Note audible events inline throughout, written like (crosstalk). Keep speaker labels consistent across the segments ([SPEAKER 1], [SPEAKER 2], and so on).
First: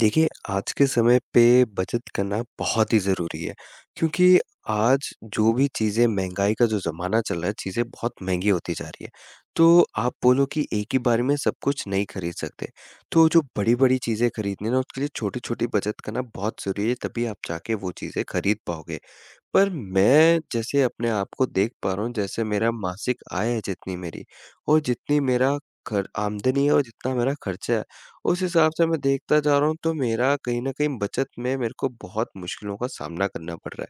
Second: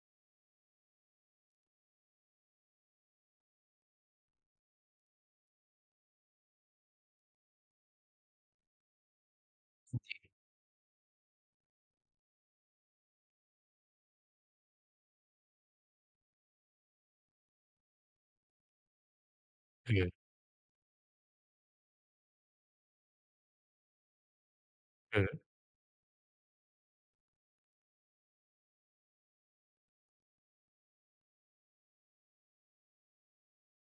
[SPEAKER 1] देखिए, आज के समय पे बचत करना बहुत ही ज़रूरी है, क्योंकि आज जो भी चीज़ें महँगाई का जो ज़माना चल रहा है, चीज़ें बहुत महँगी होती जा रही है। तो आप बोलो कि एक ही बार में सब कुछ नहीं खरीद सकते। तो जो बड़ी-बड़ी चीज़ें खरीदनी है ना, उसके लिए छोटी-छोटी बचत करना बहुत ज़रूरी है, तभी आप जाके वो चीज़ें खरीद पाओगे। पर
[SPEAKER 2] हुँ,
[SPEAKER 1] मैं जैसे अपने आप को देख पा रहा हूँ, जैसे मेरा मासिक आय है जितनी मेरी और जितनी
[SPEAKER 2] हुँ,
[SPEAKER 1] मेरा खर आमदनी है और जितना मेरा खर्चा है, उस हिसाब से मैं देखता जा रहा हूँ तो मेरा कहीं न कहीं बचत में मेरे को बहुत मुश्किलों का सामना करना पड़ रहा है।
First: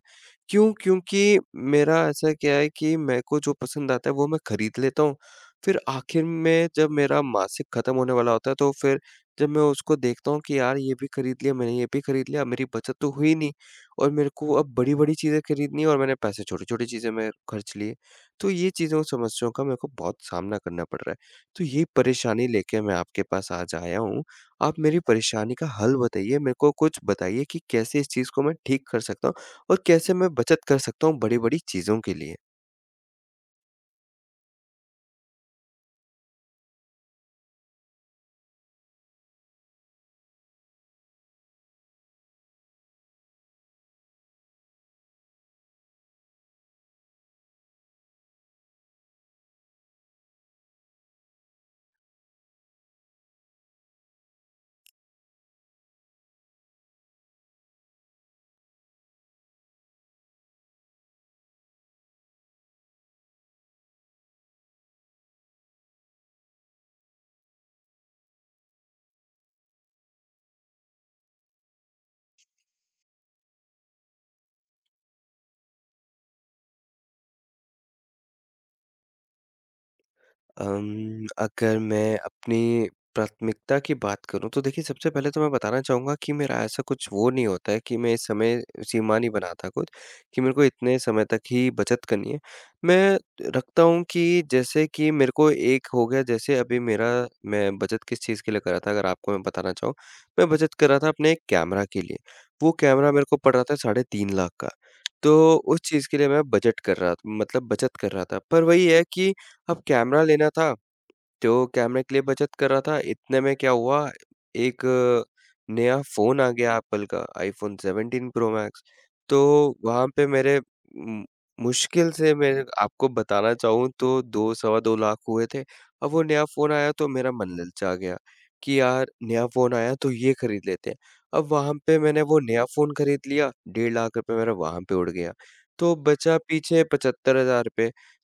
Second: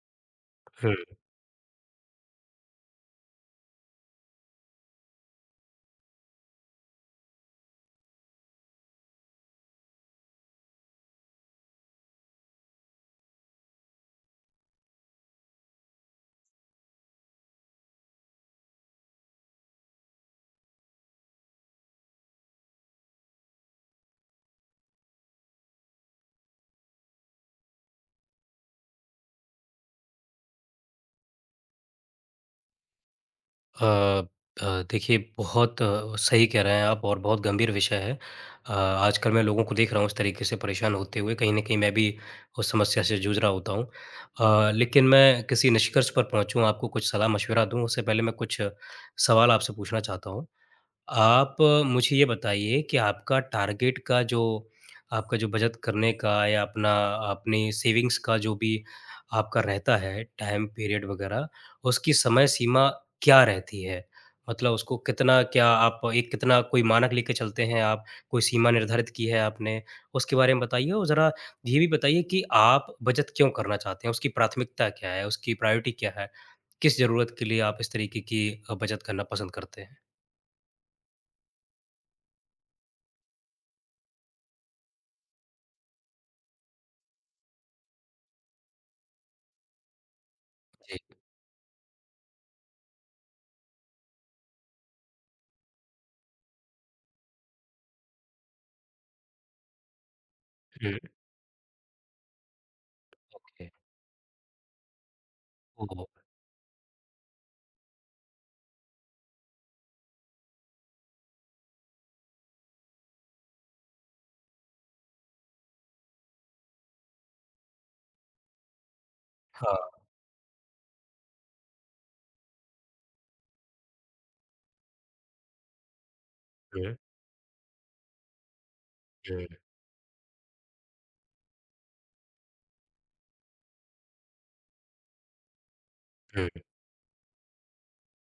[SPEAKER 1] क्यों?
[SPEAKER 2] हुँ।
[SPEAKER 1] क्योंकि मेरा ऐसा क्या है कि मेरे को जो पसंद आता है वो मैं खरीद लेता हूँ, फिर आखिर में जब मेरा मासिक खत्म होने वाला होता है तो फिर जब मैं उसको देखता हूँ कि यार ये भी खरीद लिया, मैंने ये भी खरीद लिया, मेरी बचत तो हुई नहीं। और मेरे को अब बड़ी-बड़ी चीज़ें खरीदनी है और मैंने पैसे छोटी-छोटी चीज़ों में खर्च लिए। तो ये चीज़ों समस्याओं का मेरे को बहुत सामना करना पड़ रहा है। तो ये परेशानी लेके मैं आपके पास आज आया हूँ। आप मेरी परेशानी का हल बताइए, मेरे को कुछ बताइए कि कैसे इस चीज़ को मैं ठीक कर सकता हूँ और कैसे मैं बचत कर सकता हूँ बड़ी-बड़ी चीज़ों के लिए?
[SPEAKER 2] अ देखिए, बहुत सही कह रहे हैं आप और बहुत गंभीर विषय है। आजकल मैं लोगों को देख रहा हूँ इस तरीके से परेशान होते हुए, कहीं न कहीं मैं भी उस समस्या से जूझ रहा होता हूँ। लेकिन मैं किसी निष्कर्ष पर पहुँचूँ, आपको कुछ सलाह-मशविरा दूँ, उससे पहले मैं कुछ सवाल आपसे पूछना चाहता हूँ। आप मुझे ये बताइए कि आपका टारगेट का जो आपका जो बचत करने का या अपना अपनी सेविंग्स का जो भी आपका रहता है टाइम पीरियड वगैरह, उसकी समय सीमा क्या रहती है? मतलब उसको कितना, क्या आप एक कितना कोई मानक लेके चलते हैं आप? कोई सीमा निर्धारित की है आपने? उसके बारे में बताइए और ज़रा ये भी बताइए कि आप बचत क्यों करना चाहते हैं? उसकी प्राथमिकता क्या है? उसकी प्रायोरिटी क्या है? किस ज़रूरत के लिए आप इस तरीके की बचत करना पसंद करते हैं?
[SPEAKER 1] अगर मैं अपनी प्राथमिकता की बात करूँ तो देखिए सबसे पहले तो मैं बताना चाहूँगा कि मेरा ऐसा कुछ वो नहीं होता है कि मैं इस समय सीमा नहीं बनाता कुछ कि मेरे को इतने समय तक ही बचत करनी है। मैं रखता हूँ कि जैसे कि मेरे को एक हो गया जैसे अभी मेरा मैं बचत किस चीज़ के लिए कर रहा था अगर आपको मैं बताना चाहूँ। मैं बचत कर रहा
[SPEAKER 2] जी।
[SPEAKER 1] था अपने एक कैमरा के लिए। वो कैमरा मेरे को पड़ रहा
[SPEAKER 2] कर
[SPEAKER 1] था 3.5 लाख का। तो उस
[SPEAKER 2] दो। कर
[SPEAKER 1] चीज़
[SPEAKER 2] दो।
[SPEAKER 1] के लिए मैं बजट कर रहा था, मतलब बचत कर रहा था। पर वही है कि अब कैमरा लेना था, तो कैमरे के लिए बचत कर रहा था, इतने में क्या हुआ एक नया फ़ोन आ गया एप्पल का आईफ़ोन 17 प्रो मैक्स। तो वहाँ पे मेरे मुश्किल से मैं आपको बताना चाहूँ तो 2 सवा 2 लाख हुए थे। अब वो नया फ़ोन आया
[SPEAKER 2] कर
[SPEAKER 1] तो मेरा मन ललचा गया कि यार
[SPEAKER 2] दो।
[SPEAKER 1] नया फ़ोन आया तो ये खरीद लेते हैं। अब वहाँ पे मैंने वो नया फ़ोन खरीद लिया, डेढ़ लाख रुपए मेरा वहाँ पे उड़ गया। तो बचा
[SPEAKER 2] दो।
[SPEAKER 1] पीछे ₹75,000।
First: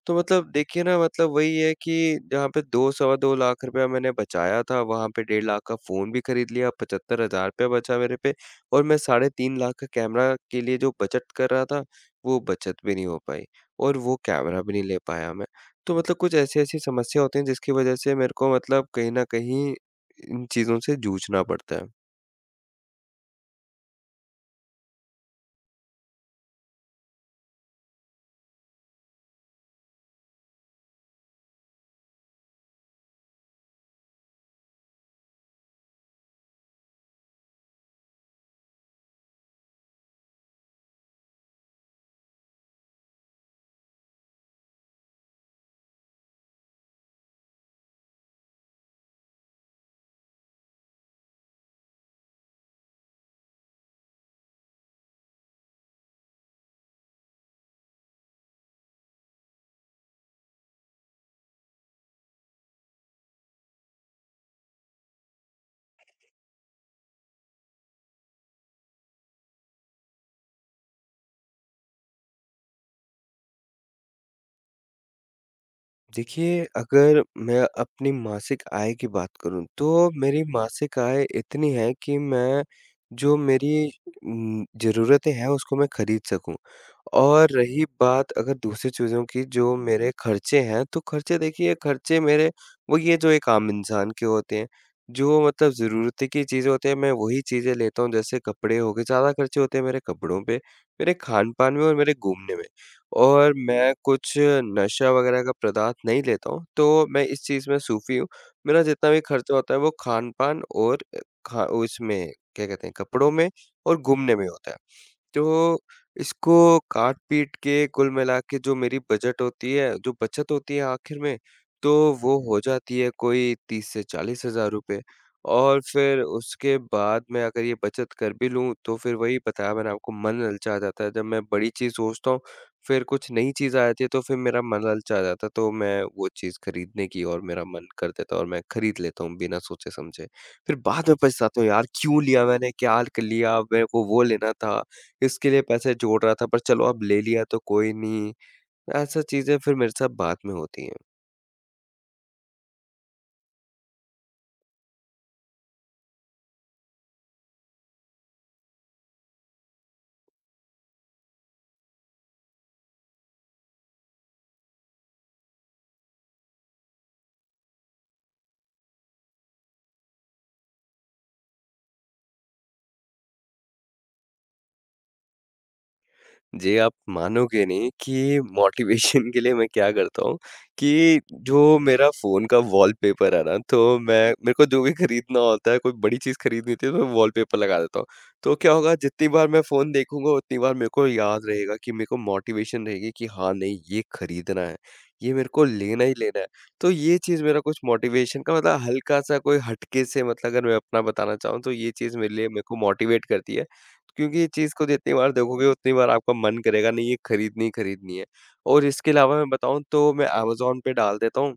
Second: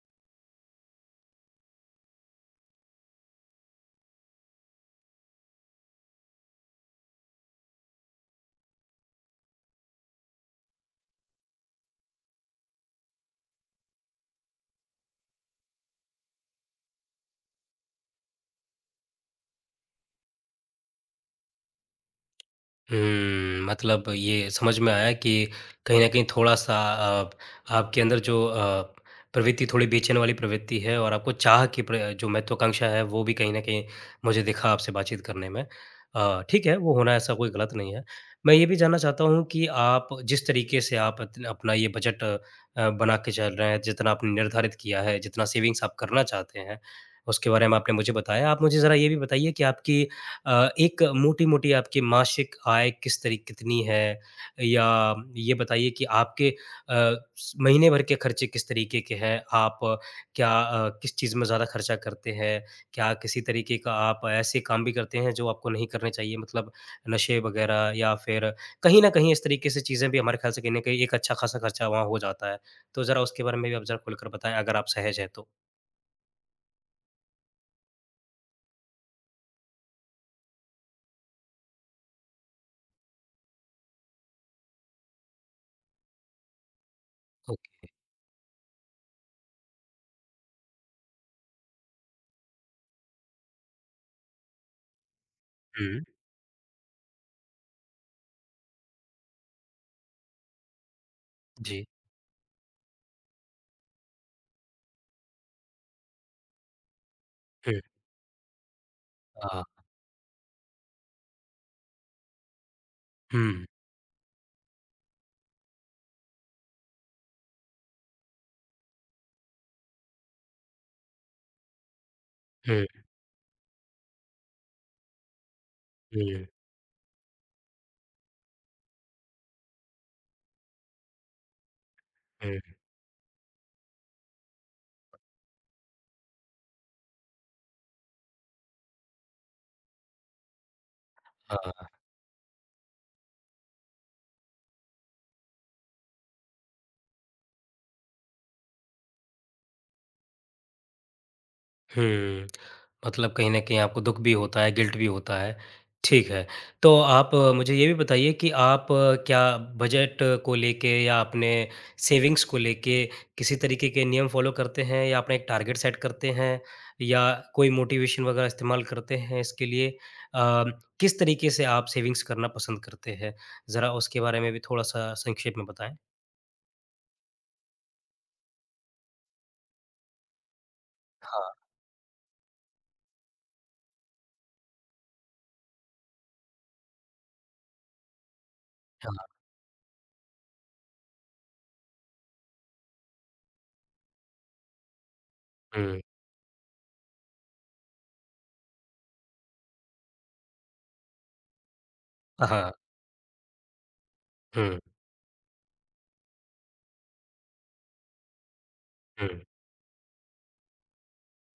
[SPEAKER 1] तो मतलब देखिए ना मतलब वही है कि जहाँ पे 2 सवा 2 लाख रुपया मैंने बचाया था, वहाँ पे डेढ़ लाख का फ़ोन भी खरीद लिया, 75,000 रुपया बचा मेरे पे और मैं साढ़े 3 लाख का कैमरा के लिए जो बचत कर रहा था, वो बचत भी नहीं हो पाई और वो कैमरा भी नहीं ले पाया मैं। तो मतलब कुछ ऐसी-ऐसी समस्या होती है जिसकी वजह से मेरे को मतलब कहीं न कहीं इन चीज़ों से जूझना पड़ता है।
[SPEAKER 2] हुँ। मतलब ये समझ में आया कि कहीं न कहीं थोड़ा-सा अ, आपके अंदर जो प्रवृत्ति, थोड़ी बेचैन वाली प्रवृत्ति है, और आपको चाह की प्र जो महत्वाकांक्षा है वो भी कहीं न कहीं मुझे दिखा आपसे बातचीत करने में। ठीक है, वो होना ऐसा कोई गलत नहीं है। मैं ये भी जानना चाहता हूँ कि आप जिस तरीके से आप अत अपना ये बजट बना के चल रहे हैं, जितना आपने निर्धारित किया है, जितना सेविंग्स आप करना चाहते हैं, उसके बारे में आपने मुझे बताया। आप मुझे ज़रा ये भी बताइए कि आपकी एक मोटी-मोटी आपकी मासिक आय किस तरी कितनी है? या ये बताइए कि आपके स महीने भर के खर्चे किस तरीके के हैं? आप क्या किस चीज़ में ज़्यादा खर्चा करते हैं? क्या किसी तरीके का आप ऐसे काम भी करते हैं जो आपको नहीं करने चाहिए? मतलब नशे वगैरह, या फिर कहीं न कहीं इस तरीके से चीज़ें भी, हमारे ख़्याल से कहीं न कहीं एक अच्छा ख़ासा खर्चा वहाँ हो जाता है। तो ज़रा उसके बारे में भी आप ज़रा खुलकर बताएँ, अगर आप सहज हैं तो?
[SPEAKER 1] देखिए, अगर मैं अपनी मासिक आय की बात करूँ, तो मेरी मासिक आय इतनी है कि मैं जो मेरी ज़रूरतें हैं उसको मैं खरीद सकूँ। और रही
[SPEAKER 2] ओके।
[SPEAKER 1] बात अगर दूसरी चीज़ों की जो मेरे खर्चे हैं, तो खर्चे देखिए खर्चे मेरे वही है जो एक आम इंसान के होते हैं। जो मतलब
[SPEAKER 2] हुँ।
[SPEAKER 1] ज़रूरत की चीज़ें होती हैं मैं वही चीज़ें लेता हूँ जैसे कपड़े हो गए, ज़्यादा खर्चे होते हैं मेरे कपड़ों पे, मेरे खान-पान में
[SPEAKER 2] जी।
[SPEAKER 1] और मेरे घूमने में। और मैं कुछ नशा वगैरह का पदार्थ नहीं लेता हूँ, तो मैं इस चीज़ में
[SPEAKER 2] हुँ।
[SPEAKER 1] सूफ़ी हूँ। मेरा जितना भी खर्चा
[SPEAKER 2] हाँ।
[SPEAKER 1] होता है वो खान-पान और खा उसमें क्या कहते हैं कपड़ों में
[SPEAKER 2] हुँ।
[SPEAKER 1] और घूमने में होता है। तो इसको काट-पीट के कुल मिला के जो मेरी बजट होती है, जो बचत होती है आखिर में, तो वो हो
[SPEAKER 2] हुँ,
[SPEAKER 1] जाती है कोई 30 से 40 हज़ार रुपए। और फिर
[SPEAKER 2] हुँ,
[SPEAKER 1] उसके बाद मैं अगर ये बचत कर भी लूँ, तो फिर वही बताया मैंने आपको मन ललचा जाता है। जब मैं बड़ी चीज़ सोचता हूँ,
[SPEAKER 2] हुँ।
[SPEAKER 1] फिर कुछ नई चीज़ आ जाती है तो फिर मेरा मन ललचा जाता है, तो मैं वो चीज़ खरीदने की और मेरा मन कर देता है और मैं खरीद लेता हूँ बिना सोचे-समझे। फिर बाद में पछताता हूँ, यार
[SPEAKER 2] हाँ,
[SPEAKER 1] क्यों लिया मैंने? क्या कर लिया? मेरे को वो लेना था। इसके लिए पैसे जोड़ रहा था पर चलो अब ले लिया तो कोई नहीं। ऐसा चीज़ें फिर मेरे साथ बाद में होती हैं।
[SPEAKER 2] हुँ। मतलब कहीं न कहीं आपको दुःख भी होता है, गिल्ट भी होता है। ठीक है। तो आप मुझे ये भी बताइए कि आप क्या बजट को लेके, या अपने सेविंग्स को लेके, किसी तरीके के नियम फ़ॉलो करते हैं, या अपना एक टारगेट सेट करते हैं, या कोई मोटिवेशन वगैरह इस्तेमाल करते हैं इसके लिए? अ, किस तरीके से आप सेविंग्स करना पसंद करते हैं? ज़रा उसके बारे में भी थोड़ा-सा संक्षेप में बताएँ।
[SPEAKER 1] जी, आप मानोगे नहीं कि मोटिवेशन (laughs) के लिए मैं क्या करता हूँ कि
[SPEAKER 2] हाँ,
[SPEAKER 1] जो मेरा फ़ोन का वॉलपेपर है ना, तो मैं मेरे को जो भी खरीदना होता है, कोई बड़ी चीज़ खरीदनी होती है तो मैं वॉलपेपर लगा देता हूँ। तो क्या होगा
[SPEAKER 2] हाँ।
[SPEAKER 1] जितनी बार मैं फ़ोन देखूँगा उतनी बार मेरे को याद रहेगा कि मेरे को मोटिवेशन रहेगी कि हाँ, नहीं ये खरीदना है, ये मेरे को
[SPEAKER 2] हुँ।
[SPEAKER 1] लेना ही लेना है। तो ये चीज़ मेरा कुछ मोटिवेशन का मतलब हल्का-सा कोई हटके से मतलब अगर मैं अपना बताना चाहूँ तो ये चीज़ मेरे लिए मेरे
[SPEAKER 2] हाँ,
[SPEAKER 1] को मोटिवेट करती है। क्योंकि ये चीज़
[SPEAKER 2] हुँ,
[SPEAKER 1] को जितनी बार देखोगे उतनी बार आपका मन करेगा नहीं ये खरीदनी ही खरीदनी है। और इसके
[SPEAKER 2] हुँ,
[SPEAKER 1] अलावा मैं बताऊँ तो मैं अमेज़न पे डाल देता हूँ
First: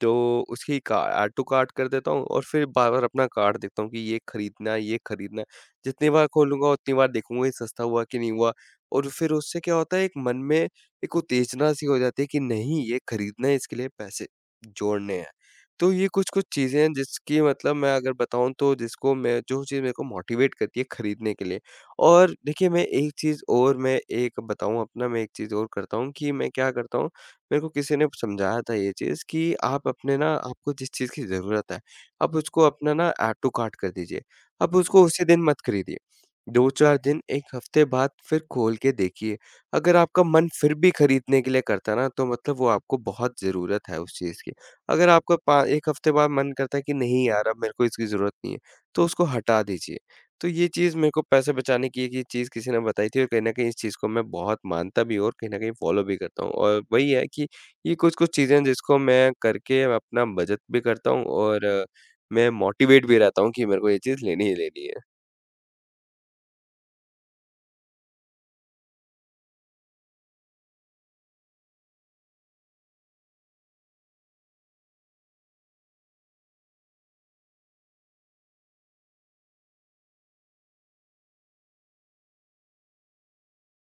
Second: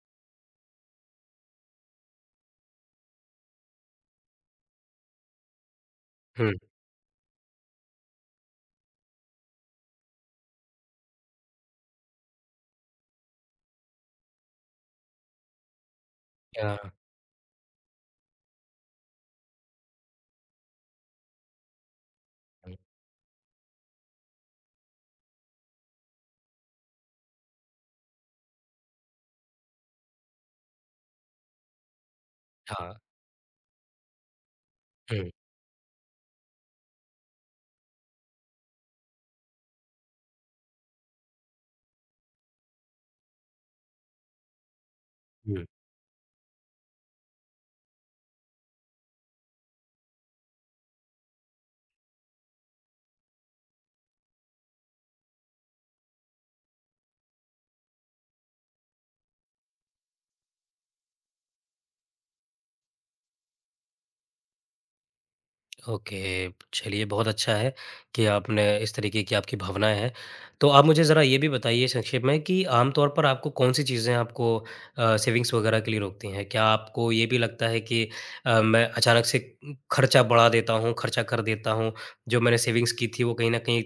[SPEAKER 1] तो उसकी का ऐड टू कार्ट कर देता हूँ और फिर बार-बार अपना कार्ट देखता हूँ कि ये खरीदना है, ये खरीदना है। जितनी बार
[SPEAKER 2] हुँ।
[SPEAKER 1] खोलूँगा उतनी बार देखूँगा ये सस्ता हुआ कि नहीं हुआ और फिर उससे क्या होता है एक मन में एक उत्तेजना सी हो जाती है कि नहीं ये खरीदना है इसके लिए पैसे जोड़ने हैं। तो ये कुछ-कुछ चीज़ें
[SPEAKER 2] हाँ,
[SPEAKER 1] हैं जिसकी मतलब मैं अगर बताऊँ तो जिसको मैं जो चीज़ मेरे को मोटिवेट करती है खरीदने के लिए। और देखिए
[SPEAKER 2] हुँ,
[SPEAKER 1] मैं एक चीज़ और मैं एक बताऊँ अपना मैं एक चीज़ और करता हूँ कि मैं क्या करता हूँ मेरे को किसी ने समझाया था ये चीज़ कि आप अपने ना आपको जिस चीज़ की ज़रूरत है, आप उसको अपना
[SPEAKER 2] हाँ,
[SPEAKER 1] ना ऐड टू कार्ट कर दीजिए। आप उसको उसी
[SPEAKER 2] हुँ।
[SPEAKER 1] दिन मत खरीदिए। 2-4 दिन, 1 हफ्ते बाद फिर खोल के देखिए। अगर आपका मन फिर भी खरीदने के लिए करता है ना, तो मतलब वो आपको बहुत ज़रूरत है उस चीज़ की। अगर आपका पा
[SPEAKER 2] हुँ,
[SPEAKER 1] 1 हफ्ते बाद मन करता है कि नहीं यार अब मेरे को इसकी ज़रूरत नहीं है, तो उसको हटा दीजिए। तो ये चीज़ मेरे को पैसे बचाने की एक ये चीज़ किसी ने बताई थी और कहीं न कहीं इस चीज़ को मैं बहुत मानता भी हूँ और कहीं न कहीं फ़ॉलो भी करता हूँ। और वही है कि ये कुछ-कुछ चीज़ें हैं जिसको मैं करके अपना बचत भी करता हूँ और मैं मोटिवेट भी रहता हूँ कि मेरे को ये चीज़ लेनी ही लेनी है।
[SPEAKER 2] ओके। चलिए, बहुत अच्छा है कि आपने इस तरीके की आपकी भावनाएँ हैं। तो आप मुझे ज़रा ये भी बताइए संक्षेप में कि आम तौर पर आपको कौन-सी चीज़ें आपको सेविंग्स वग़ैरह के लिए रोकती हैं? क्या आपको ये भी लगता है कि मैं अचानक से खर्चा बढ़ा देता हूँ, खर्चा कर देता हूँ, जो मैंने सेविंग्स की थी वो कहीं न कहीं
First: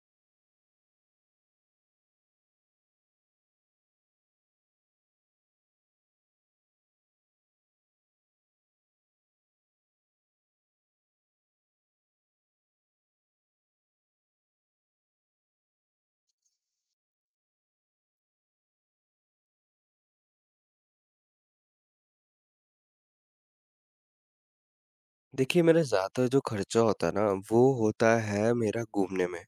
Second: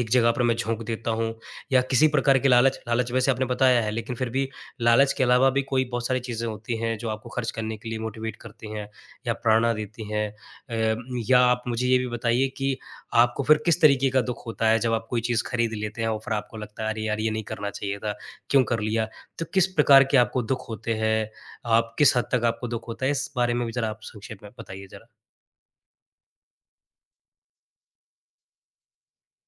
[SPEAKER 2] एक जगह पर मैं झोंक देता हूँ, या किसी प्रकार के लालच? लालच वैसे आपने बताया है, लेकिन फिर भी लालच के अलावा भी कोई बहुत सारी चीज़ें होती हैं जो आपको खर्च करने के लिए मोटिवेट करती हैं या प्रेरणा देती हैं। अ, या आप मुझे ये भी बताइए कि आपको फिर किस तरीके का दुःख होता है जब आप कोई चीज़ खरीद लेते हैं, और फिर आपको लगता है अरे यार ये नहीं करना चाहिए था, क्यों कर लिया? तो किस प्रकार के आपको दुःख होते हैं? आप किस हद तक आपको दुःख होता है? इस बारे में भी ज़रा आप संक्षेप में बताइए ज़रा।
[SPEAKER 1] देखिए, मेरा ज़्यादा जो खर्चा होता है ना, वो होता है मेरा घूमने में।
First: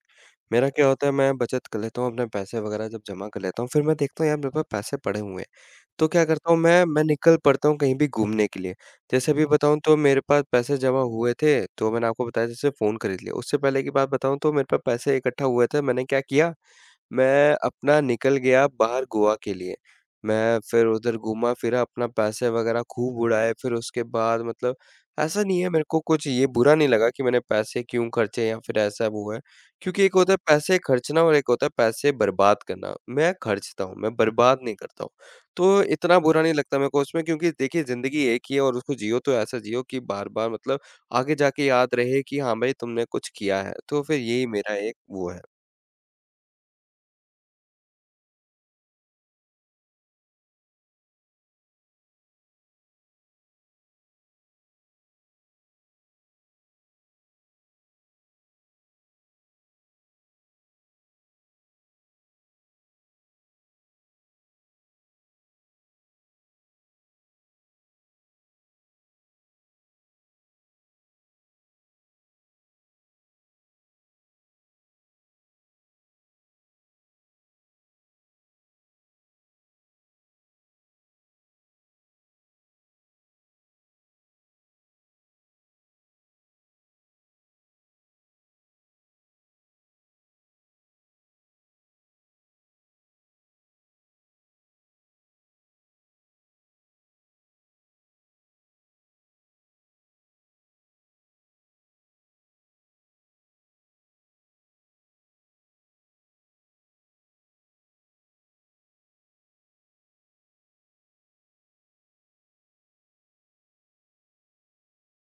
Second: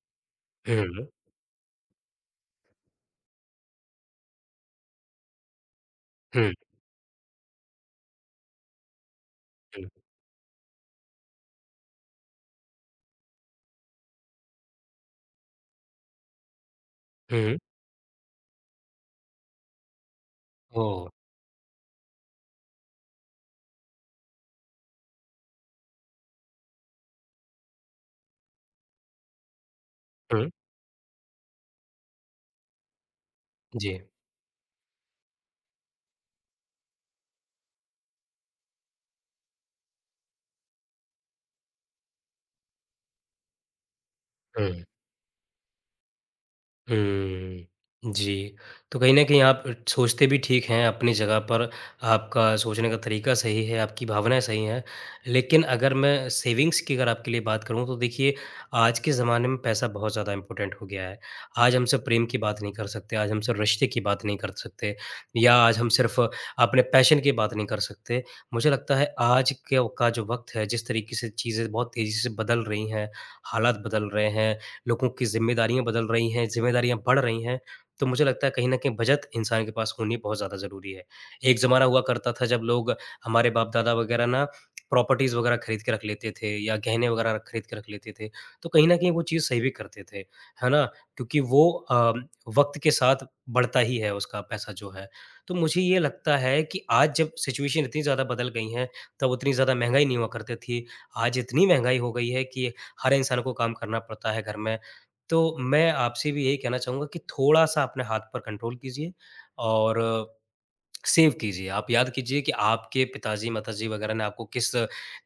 [SPEAKER 1] मेरा क्या होता
[SPEAKER 2] हुँ,
[SPEAKER 1] है मैं बचत कर लेता हूँ, अपने पैसे वग़ैरह जब जमा कर लेता हूँ, फिर मैं देखता हूँ यार मेरे पास पैसे पड़े हुए हैं। तो क्या करता
[SPEAKER 2] हुँ,
[SPEAKER 1] हूँ मैं निकल पड़ता हूँ कहीं भी घूमने के लिए। जैसे अभी बताऊँ
[SPEAKER 2] हुँ,
[SPEAKER 1] तो मेरे पास पैसे जमा हुए थे, तो मैंने आपको बताया जैसे फ़ोन खरीद लिया। उससे पहले की बात बताऊँ तो मेरे पास पैसे इकट्ठा हुए थे, मैंने क्या किया मैं
[SPEAKER 2] हुँ,
[SPEAKER 1] अपना निकल गया बाहर गोवा के लिए। मैं फिर
[SPEAKER 2] ओह!
[SPEAKER 1] उधर घूमा-फिरा, अपना पैसे वगैरह खूब उड़ाए, फिर उसके बाद मतलब ऐसा नहीं है मेरे को कुछ ये बुरा नहीं लगा कि मैंने पैसे क्यों खर्चे या फिर ऐसा वो है। क्योंकि एक होता है
[SPEAKER 2] हुँ,
[SPEAKER 1] पैसे खर्चना और एक होता है पैसे बर्बाद करना। मैं खर्चता हूँ,
[SPEAKER 2] जी।
[SPEAKER 1] मैं बर्बाद नहीं करता हूँ। तो इतना बुरा नहीं लगता मेरे को उसमें क्योंकि देखिए ज़िंदगी एक ही है और उसको जियो तो ऐसा जियो कि बार-बार मतलब आगे जाके याद रहे कि हाँ भाई तुमने कुछ किया है। तो फिर यही मेरा
[SPEAKER 2] हुँ।
[SPEAKER 1] एक वो है।
[SPEAKER 2] हुँ। जी, तो कहीं न कहीं आप सोचते भी ठीक हैं, अपनी जगह पर आपका सोचने का तरीका सही है, आपकी भावनाएँ सही हैं। लेकिन अगर मैं सेविंग्स की अगर आपके लिए बात करूँ तो देखिए, आज के ज़माने में पैसा बहुत ज़्यादा इम्पोर्टेंट हो गया है। आज हम सिर्फ़ प्रेम की बात नहीं कर सकते, आज हम सिर्फ़ रिश्ते की बात नहीं कर सकते, या आज हम सिर्फ़ अपने पैशन की बात नहीं कर सकते। मुझे लगता है आज के का जो वक़्त है, जिस तरीके से चीज़ें बहुत तेज़ी से बदल रही हैं, हालात बदल रहे हैं, लोगों की ज़िम्मेदारियाँ बदल रही हैं, ज़िम्मेदारियाँ बढ़ रही हैं, तो मुझे लगता है कहीं न कहीं बचत इंसान के पास होनी बहुत ज़्यादा ज़रूरी है। एक ज़माना हुआ करता था जब लोग, हमारे बाप-दादा वग़ैरह ना, प्रॉपर्टीज़ वग़ैरह खरीद के रख लेते थे या गहने वग़ैरह खरीद के रख लेते थे, तो कहीं न कहीं वो चीज़ सही भी करते थे, है ना? क्योंकि वो वक़्त के साथ बढ़ता ही है उसका पैसा जो है। तो मुझे ये लगता है कि आज जब सिचुएशन इतनी ज़्यादा बदल गई है, तब उतनी ज़्यादा महँगाई नहीं हुआ करती थी। आज इतनी महँगाई हो गई है कि हर इंसान को काम करना पड़ता है घर में, तो मैं आपसे भी यही कहना चाहूँगा कि थोड़ा-सा अपने हाथ पर कंट्रोल कीजिए और सेव कीजिए। आप याद कीजिए कि आपके पिताजी, माताजी वग़ैरह ने आपको किस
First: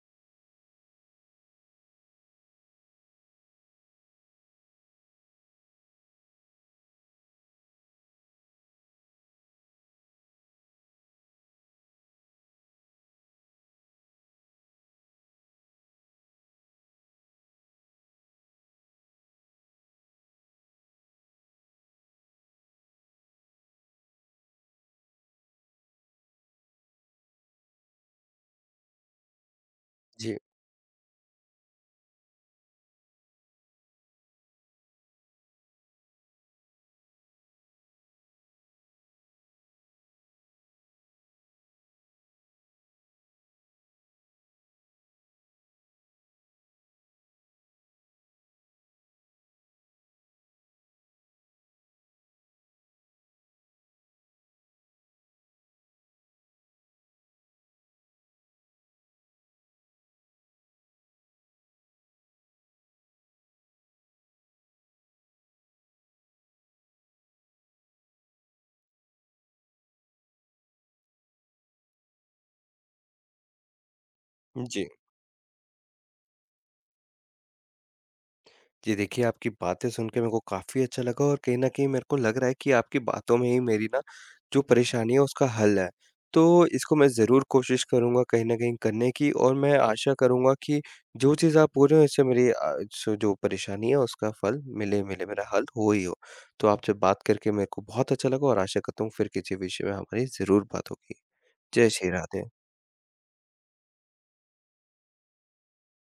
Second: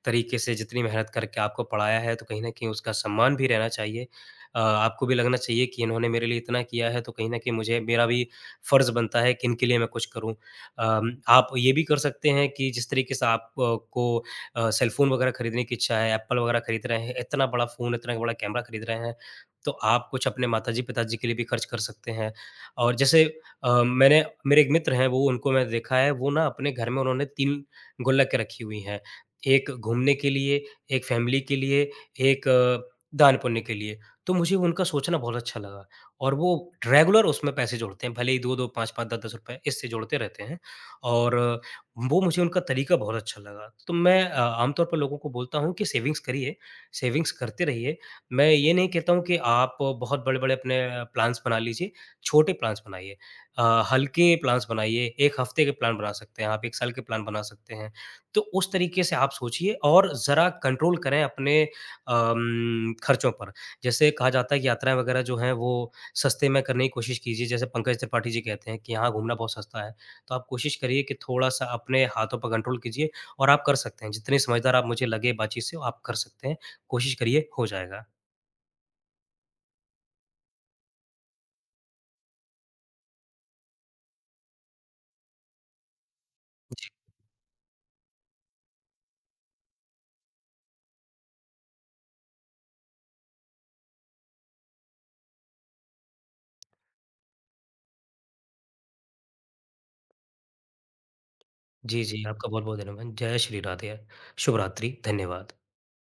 [SPEAKER 2] तरीके से, जितनी मेहनत करके आपको पढ़ाया है, तो कहीं न कहीं उसका सम्मान भी रहना चाहिए। आपको भी लगना चाहिए कि इन्होंने मेरे लिए इतना किया है, तो कहीं न कहीं मुझे, मेरा भी फ़र्ज़ बनता है कि इनके लिए मैं कुछ करूँ। आप ये भी कर सकते हैं कि जिस तरीके से आप को सेलफ़ोन वग़ैरह खरीदने की इच्छा है, एप्पल वग़ैरह खरीद रहे हैं, इतना बड़ा फ़ोन, इतना बड़ा कैमरा खरीद रहे हैं, तो आप कुछ अपने माताजी-पिताजी के लिए भी खर्च कर सकते हैं। और जैसे मैंने, मेरे एक मित्र हैं, वो, उनको मैंने देखा है, वो ना अपने घर में उन्होंने 3 गुल्लकें रखी हुई हैं। एक घूमने के
[SPEAKER 1] जी।
[SPEAKER 2] लिए, एक फ़ैमिली के लिए, एक दान-पुण्य के लिए। तो मुझे उनका सोचना बहुत अच्छा लगा, और वो रेगुलर उसमें पैसे जोड़ते हैं, भले ही 2-2, 5-5, 10-10 रुपए, इससे जोड़ते रहते हैं, और वो, मुझे उनका तरीका बहुत अच्छा लगा। तो मैं आमतौर पर लोगों को बोलता हूँ कि सेविंग्स करिए, सेविंग्स करते रहिए। मैं ये नहीं कहता हूँ कि आप बहुत बड़े-बड़े अपने प्लान्स बना लीजिए, छोटे प्लान्स बनाइए। अ, हल्के प्लान्स बनाइए, 1 हफ्ते के प्लान बना सकते हैं आप, 1 साल के प्लान बना सकते हैं। तो उस तरीके से आप सोचिए और ज़रा कंट्रोल करें अपने खर्चों पर। जैसे कहा जाता है कि यात्राएँ वगैरह जो हैं वो सस्ते में करने की कोशिश कीजिए, जैसे पंकज त्रिपाठी जी कहते हैं कि यहाँ घूमना बहुत सस्ता है। तो आप कोशिश करिए कि थोड़ा-सा अपने हाथों पर कंट्रोल कीजिए, और आप कर सकते हैं, जितने समझदार आप
[SPEAKER 1] जी।
[SPEAKER 2] मुझे लगे बातचीत से, आप कर सकते हैं, कोशिश करिए, हो जाएगा।
[SPEAKER 1] जी, देखिए आपकी बातें सुन के मेरे को काफ़ी अच्छा लगा और कहीं न कहीं मेरे को लग रहा है कि आपकी बातों में ही मेरी ना जो परेशानी है उसका हल है। तो
[SPEAKER 2] जी,
[SPEAKER 1] इसको मैं ज़रूर कोशिश करूँगा कहीं न कहीं करने की और मैं आशा करूँगा कि जो चीज़ आप बोल रहे हो इससे मेरी सो जो परेशानी है उसका फल मिले मिले मेरा हल हो ही हो। तो आपसे बात करके मेरे को बहुत अच्छा लगा और आशा करता हूँ फिर किसी विषय में हमारी ज़रूर बात होगी। जय
[SPEAKER 2] जी,
[SPEAKER 1] श्री
[SPEAKER 2] जी,
[SPEAKER 1] राधे।
[SPEAKER 2] आपका बहुत-बहुत धन्यवाद। जय श्री राधे। शुभ रात्रि, धन्यवाद।